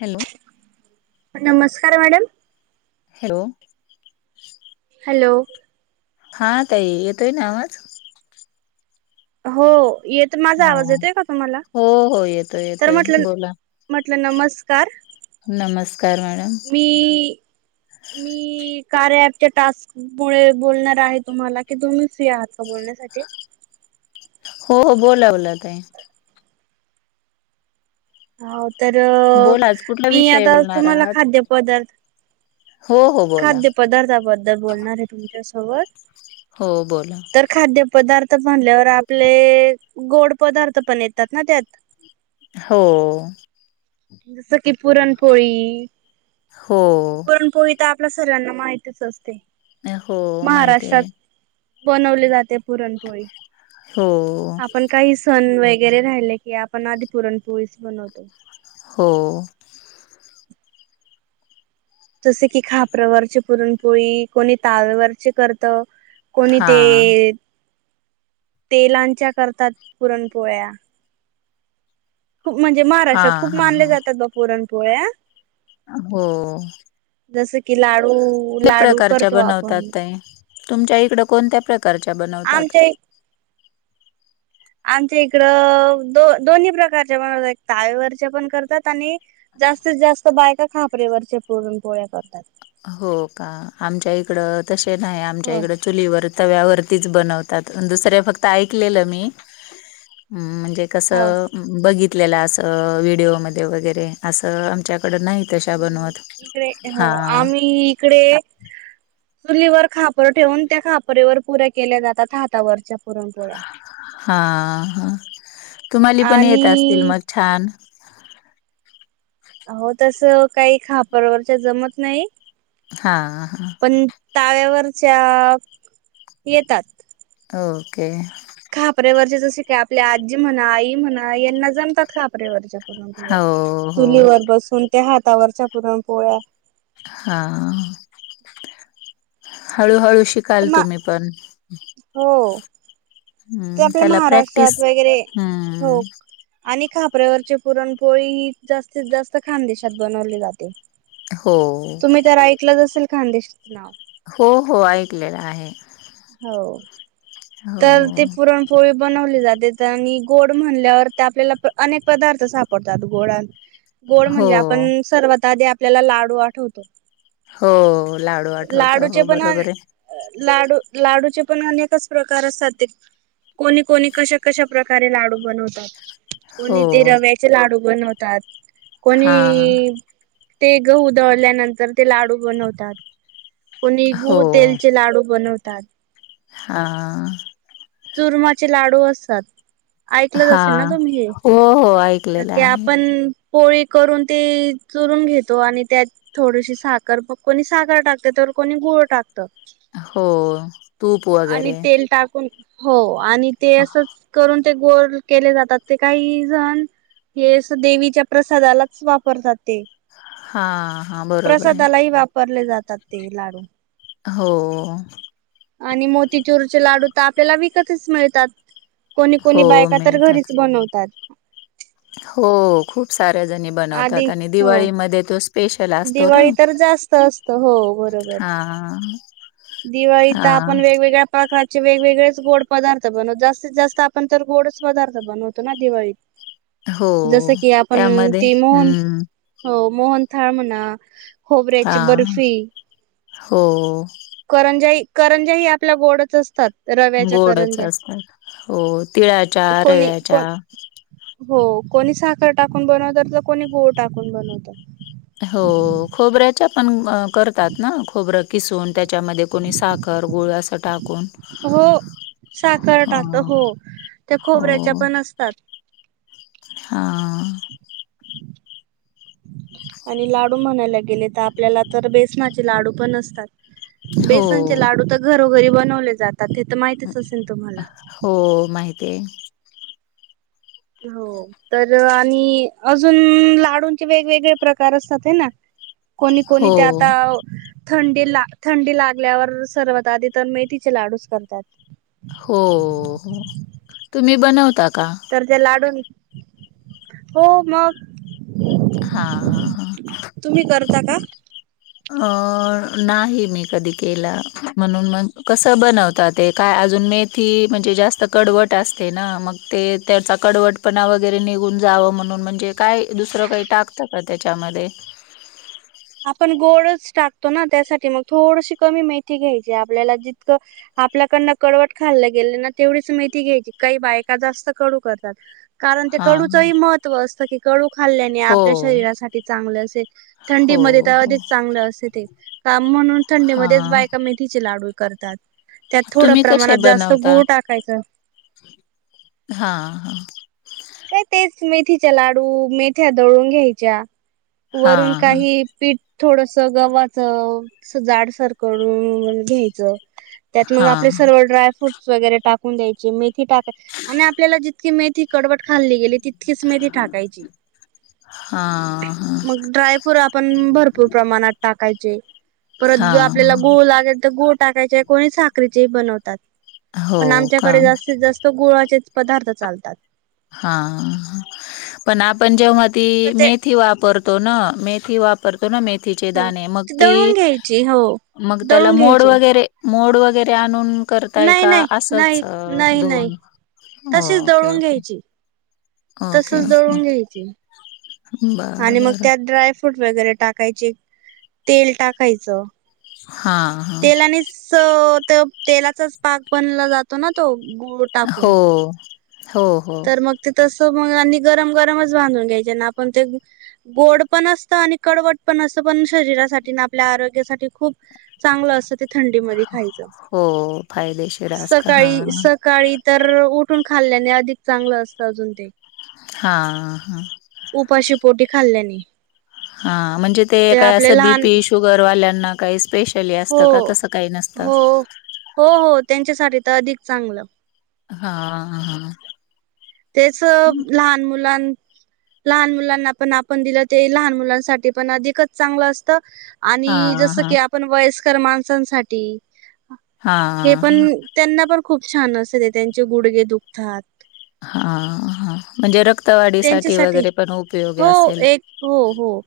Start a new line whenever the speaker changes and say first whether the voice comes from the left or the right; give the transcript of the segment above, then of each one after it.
left: Hello!
right: नमस्कार madam,
left: hello!
right: Hello!
left: हा तई येतोय ना आवाज.
right: हो येत. माझा आवाज येतय का तुम्हाला?
left: हो हो येतोय
right: तर
left: येतोय
right: म्हटल
left: बोला
right: म्हटल नमस्कार.
left: नमस्कार मॅडम.
right: मी मी. कार्या अ्यापच्या टास्क मुळे बोलणार आहे तुम्हाला. की, तुम्ही फ्री आहात का बोलण्यासाठी. [inaudible]
left: हो हो बोला‌ बोला ताई.
right: हो तर
left: बोला आज कुठला
right: मी
left: विषय
right: आता
left: बोलणार
right: तुम्हाला
left: आहात
right: खाद्यपदार्थ.
left: हो हो बोला
right: खाद्य पदार्थाबद्दल बोलणार आहे तुमच्यासोबत.
left: हो बोला
right: तर खाद्य पदार्थ. म्हणल्यावर आपले गोड पदार्थ पण येतात ना त्यात.
left: हो!
right: जसं की पुरणपोळी.
left: हो
right: पुरणपोळी. तर आपल्या सगळ्याना माहतीच असते
left: हो माहित आहे
right: बनवले जाते पुरणपोळी
left: हो
right: आपण काही सण वग वगैरे राहिले की आपण आधी पुरणपोळीस बनवतो
left: हो
right: जसे की खापरावरचे पुरणपोळी कोणी तालवरचे करत कोणी
left: हा
right: ते तेलांच्या करतात पुरणपोळ्या खूप म्हणजे
left: हा
right: महाराष्ट्रात खूप
left: हा
right: मानले
left: हा
right: जातात बा पुरणपोळ्या
left: हो
right: जसे की लाडू लाडू
left: प्रकारच्या
right: करतो आपण
left: बनवतात तुमच्या इकड कोणत्या प्रकारच्या बनवतात
right: आमच्या आमच्या इकडं दो दोन्ही प्रकारचे पणात तावेवरचे पण करतात आणि जास्तीत जास्त बायका खापरेवरचे पुरण पोळ्या करतात
left: हो का आमच्या इकडं तसे नाही आमच्या
right: हो
left: इकड चुलीवर तव्यावरतीच बनवतात दुसऱ्या फक्त ऐकलं मी कस
right: हो.
left: बघितल अस व्हिडिओमध्ये वगैरे अस आमच्या
right: हम् इकडे हो
left: हा
right: आम्ही इकडे चुलीवर खापर ठेवून त्या खापरेवर पुऱ्या केल्या जातात हातावरच्या पुरणपोळ्या
left: हा हा तुम्हाला पण येत असतील
right: आणि
left: मग छान
right: हो तस काही खापरवरच्या जमत नाही
left: हा हा
right: पण ताव्यावरच्या येतात
left: ओके
right: खापऱ्यावरचे जसे का आपली आजी म्हणा आई म्हणा यांना जमतात खापऱ्यावरच्या पुरण पोळ्या
left: हो हो
right: चुलीवर बसून त्या हातावरच्या पुरण पोळ्या
left: हा हळूहळू
right: तर
left: शिकाल
right: मा
left: तुम्ही पण
right: हो ते
left: हं,
right: आपल्या
left: त्याला प्रॅक्टिस
right: महाराष्ट्रात वगैरे हो
left: हम्म
right: आणि ख प्रेवरची पुरणपोळी ही जास्तीत जास्त खानदेशात बनवली जाते
left: हो
right: तुम्ही तर ऐकलंच असेल खांदेशचं नाव
left: हो हो ऐकलेला आहे
right: हो
left: हो
right: तर ते पुरणपोळी बनवले जाते आणि गोड म्हणल्यावर आपल्याला अनेक पदार्थ सापडतात गोड गोड म्हणजे
left: हो
right: आपण सर्वत आधी आपल्याला लाडू आठवतो
left: हो लाडू आठवत
right: लाडूचे
left: हो
right: पण
left: बरोबर आहे
right: लाडू लाडूचे पण अनेकच प्रकार असतात ते कोणी कोणी कशा कशा प्रकारे लाडू बनवतात
left: हो
right: कोणी ते रव्याचे लाडू बनवतात
left: हा
right: कोणी ते गहू दळल्यानंतर ते लाडू बनवतात कोणी
left: हो
right: गू तेलचे लाडू बनवतात
left: हा
right: चुरमचे लाडू असात ऐकलंच
left: हा
right: असेल ना तुम् हे
left: हो हो ऐकलेलं
right: क
left: आहे
right: आपण पोळी करून ती चुरून घेतो आणि त्यात थोडीशी साखर पक आणि साखर टाकते तर कोणी गुळ टाकत.
left: हो तूप
right: आणि
left: वगैरे.
right: तेल टाकून हो आणि ते असच करून ते गोल केले जातात ते काही जण. हे अस देवीच्या प्रसादालाच वापर ते.
left: हा, हा, बरोबर आय.
right: प्रसादालाही वापरले जातात ते लाडू.
left: हो.
right: आणि मोतीचुरचे लाडू तर आपल्याला विकतच मिळतात. कोणी, कोणी
left: हो
right: बायका तर
left: मिळतात
right: घरीच बनवतात.
left: हो खूप सा साऱ्या जणी
right: आधी
left: बनवतात आणि
right: हो
left: दिवाळीमध्ये तर स्पेशल असतो ना.
right: दिवाळी तर जास्त असत
left: हां.
right: दिवाळी तर आपण वेगवेगळ्या प्रका चे वेगवेगळेच गोड पदार्थ बनवतो जास्तीत जास्त आपण तर गोडच पदार्थ बनवतो ना दिवाळीत.
left: हो
right: जस की आपण
left: त्यामध्ये
right: ती मोहन
left: हम्म
right: हो. मोहनथाळ म्हणा
left: हा
right: खोबऱ्याची बर्फी.
left: हो.
right: करंजाई, करंजा ही आपल्या गोडच असतात. रव्याच्या
left: गोडच
right: करंजा
left: असतात,, हो तिळाच्या,
right: कोणी
left: रव्याच्या,
right: कोण हो कोणी साखर टाकून बनवत तर कोणी गूळ टाकून बनवतं.
left: हो खोबऱ्याच्या पण अ करतात ना खोबरं किसून त्यात. च्यामध्ये कोणी साखर गुळ अस टाकून
right: हो साखर टाकत
left: हं.
right: हो त्या खोबऱ्याच्या पण असतात.
left: हां.
right: [inaudible] आणि लाडू म्हणायला गेले तर आपल्याला तर बेसनाचे लाडू पण असतात.
left: हो.
right: बेसनचे लाडू तर घरोघरी बनवले जात. त ते तर माहितीच असेल तुम्हाला.
left: ते,
right: हो, तर आणि अजून लाडूंचे वेगवेगळे प्रकार असतात हे ना, कोणी कोणी
left: हो,
right: ते आता. थंडी ला थंडी लागल्यावर सर्वात आधी तर मेथीचे लाडूच करतात.
left: हो हो तुम्ही बनवतात?
right: तर ते लाडून हो मग.
left: हा, हा, हा.
right: तुम्ही करता का?
left: अं नाही मी कधी केलं म्हणून म कसं बनवता ते काय. अजून मेथी म्हणजे जास्त कडवट असते ना मग ते त्याचा कडवपणा वगरे निघ जावं म्हणून म्हणजे काय दुसरं काही टाकत का त्याच्यामध्ये.
right: [inaudible] आपण गोडच टाकतो ना त्यासाठी मग थोडीशी कमी मेथी घ्यायची आपल्याला जितकं. आपल्याकडन कडवट खाल् गेलं ना तेवढीच मेथी घ्यायची काही बायका जास्त कडू करतात. कारण ते
left: हां,
right: कडूचंही महत्त्व असतं, की कडू खल्ल्याने आपल्या
left: हो.
right: शरीरासाठी चांगलं असे
left: हो
right: थंडीमध्ये.
left: हो
right: अधिक चांगलं असते ते का म्हणून
left: हा
right: थंडीमध्येच बायका मेथीचे लाडू करतात. त्यात थोड
left: तुम्ही कसे
right: प्रमाणात जास्त
left: बनवता
right: गूळ टाकायचं.
left: हा हा
right: काय तेच मेथीच्या लाडू, मेथ्या दळून घ्यायच्या. वरून
left: हा
right: काही पीठ थोडसं गव्हाच असं जाडसर करून घ्यायचं. त्यात मग
left: हा
right: आपले सर्व ड्राय फ्रूट्स वगैरे टाकून द्यायचे मेथी टाकाय आणि आपल्याला जी की मेथी कडबट खाल्ली गेली, तितकीच मेथी ठाकायची.
left: हा हा
right: मग ड्रायफ्रूर आपण भरपूर प्रमाणात टाक कायचे, परत
left: हा
right: ज आपल्याला गुळ लागेल तर गुळ टाकायचे, कोणी साखरेचे बनवतात.
left: हो
right: पण
left: का
right: आमच्याकडे जास्तीत जास्त गुळाचेच पदार्थ चालतात.
left: हा पण आपण जेव्हा ती
right: तर ते
left: मेथी वापरतो ना मेथी वाप मथी द
right: हो
left: मग
right: दळून घ्यायची हो
left: मग त्या
right: दळून
left: मोड
right: घ्यायचे
left: वगरे मोड व वगैरे आणून करताय
right: नाही
left: का
right: नाही
left: असच
right: नाही नाही नाही
left: धुऊन
right: तशीच
left: ओके
right: दळून
left: ओके.
right: घ्यायची
left: ओके
right: तसच
left: ओके
right: दळून घ्यायचे आणि
left: बरं
right: मग
left: बरं
right: त्यात ड्रायफ्रूट वगैरे टाक टाकायचे तेल टाकायचं
left: हां हां
right: तेलानेच तेलाचाच पाक बनला जातो ना तो गुळ
left: हो
right: टाकून
left: हो हो
right: तर मग ते तसं आणि गरम गरमच बांधून घ्यायचे ना आपण ते गोड पण असत आणि कडवट पण असत पण शरीरासाठी आपल्या आरोग्यासाठी खूप चांगलं अस थंडी म खायचं
left: हो फायदेशीर असतं
right: सकाळी
left: हां
right: सकाळी तर उठून खाल्ल्याने अधिक चांगलं असतं अजून ते
left: हां हा
right: खाल्लणे
left: हा म्हणजे ते काय असं बीपी शुगरवाल्यांना काही स्पेश असत का
right: हो
left: तस काही नसत
right: हो हो हो त्यांच्यासाठी तर अधिक चांगलं
left: हा हा
right: तेच लहान मुलां लहान मुलांना पण आपण दिलं ते लहान मुलांसाठी पण अधिकच चांगलं असत. आणि
left: हां
right: जस की
left: हां.
right: आपण वयस्कर माणसांसाठी हे
left: हां
right: पण
left: हां
right: त्यांना पण खूप छान असत त्यांचे गुडगे दुखतात
left: हां हां म्हणजे रक्
right: त्यांच्यासाठी हो
left: असेल.
right: एक हो हो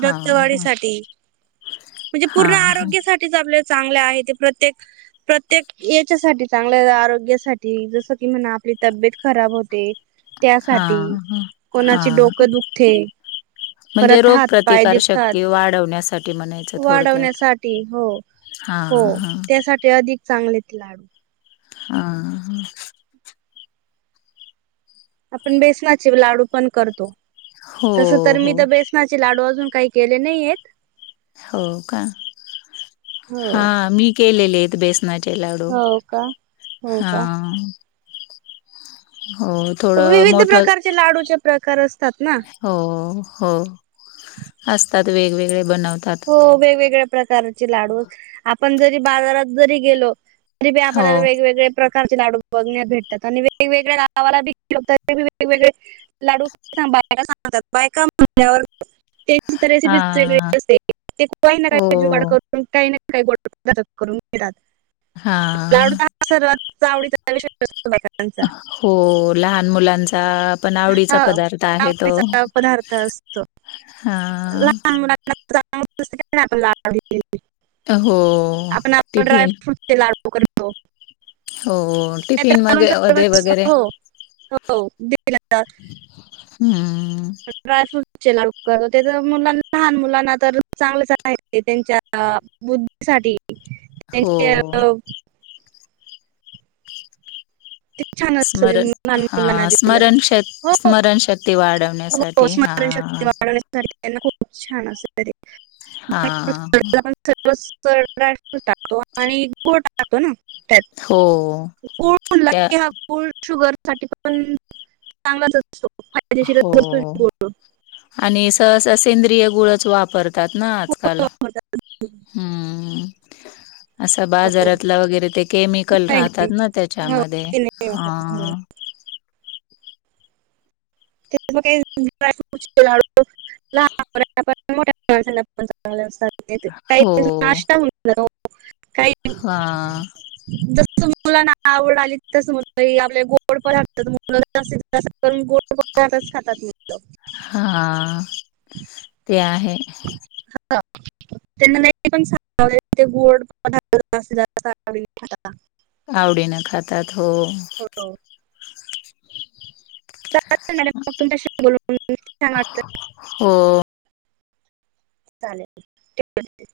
left: हां
right: रक्तवाढी सा म्हणजे पूर्ण
left: हां हां
right: आरोग्यासाठीच आपल्या चांगले आहे ते प्रत्येक प्रत्येक याच्यासाठी चांगल्या आरोग्यासाठी जस की म्हणा तब्येत खराब होते त्यासाठी
left: हां हां.
right: कोणाचे
left: हां
right: डोकं दुखते
left: म्हणजे
right: परत हात पाय दखतात
left: रोगप्रतिकारशक्ती वाढवण्यासाठी म्हणायचं थोडक्यात.
right: वाढवण्यासाठी हो हो
left: हां हां
right: त्यासाठी अधिक चांगले ते लाडू.
left: हा
right: आपण बेसनाचे लाडू पण करतो
left: हो
right: तस तर
left: हो
right: मी तर बेसनाचे लाडू अजून काही केले नाही आहेत
left: हो का हा
right: हो
left: मी केलेले बेस्ट न लावडू
right: हो का हो का
left: हां हो थोडं
right: विविध
left: मोठं
right: प्रकारचे लाडूचे प्रकार असत
left: हो हो असतात वेगवेगळे बनवतात.
right: हो वेगवेगळ्या प्रकारचे लाडू आपण जरी बाजारात जरी गेलो
left: हो.
right: व्यापला वेगवेगळे कारचे लाडू बघण्यात भेटतात आणि वेगवेगळ्या गावालाात वेगवेगळे लाडू बायका सांगतात बायका म्हणल्यावर त्यांची तर रेसिपी
left: हां.
right: वेग असते ते काही
left: हो.
right: नाहीजवाड करून काही नाही काही गोष्टटक करून घेतात
left: हा
right: लाडू तर हा सर्वात आवडीचा विषय असतो बायकांचा.
left: हो लहान मुलांचा पण आवडीचा पदार्थ आहे तो.
right: हाडीचा पदार्थ असतो
left: हां.
right: लहान ण
left: हो.
right: ्राय
left: टिफिन
right: फ्रूट ला त कर
left: हो टिफिन मग वे वगैरे
right: हो हो
left: हम्म.
right: [unintelligible] ड्रायफ्रुर चे लवकर ते जर मुलांना लहान मुलांना तर चांगले [unintelligible] ते त्यांच्या बुद्धीसाठीहि
left: हो.
right: त्यांच्या [unintelligible] ते छान अस
left: स्मरण
right: लहान मुलांना
left: हां
right: दिल
left: स्मरण श
right: [unintelligible] हो हो
left: स्मरणशक्ती
right: [unintelligible]
left: वाढवण्यासाठी
right: स्मरण शक्ती
left: हां.
right: वाढ [unintelligible] त्यांना खूप छान असत ते
left: हा.
right: मस्त ड्रायफ्रूट टाकतो आणि गुळ टाकतो ना त्यात
left: हो.
right: [unintelligible]
left: त्या
right: हा फुल शुगर साठी पण चांगलाच [unintelligible] [unintelligible] फायदेशीर
left: हो
right: [unintelligible]
left: आणि सहसा सेंद्रिय गुळच वापरतात ना
right: खूप
left: आजकाल,
right: वापरतात
left: हम्म्म असा
right: हो.
left: बाजारातला वगैरे ते केमिकल
right: नाही
left: राहतात
right: नाही
left: ना
right: हो
left: त्याच्यामध्ये,
right: ते नाही वापरत हो
left: हा
right: [unintelligible] [unintelligible] [unintelligible] लहान मुलांना पण मोठ्या माणसांना पण चांगले असतात. [unintelligible] काही
left: हो.
right: [unintelligible] नाश्ता म्हणून [unintelligible]
left: हा.
right: [unintelligible] मुलांना आवड आली, तस मुलही आपले गोड [unintelligible] [unintelligible] खातात मुलं
left: हा ते आहे.
right: [unintelligible] त्यांना नाही पण [unintelligible] ते गोड पदार्थ [unintelligible] खाता का?
left: आवडीनं खातात हो
right: हो [unintelligible] मॅडम मग तुमच्याशी बोलून खूप छान वाटल.
left: हो.
right: चालेल [unintelligible]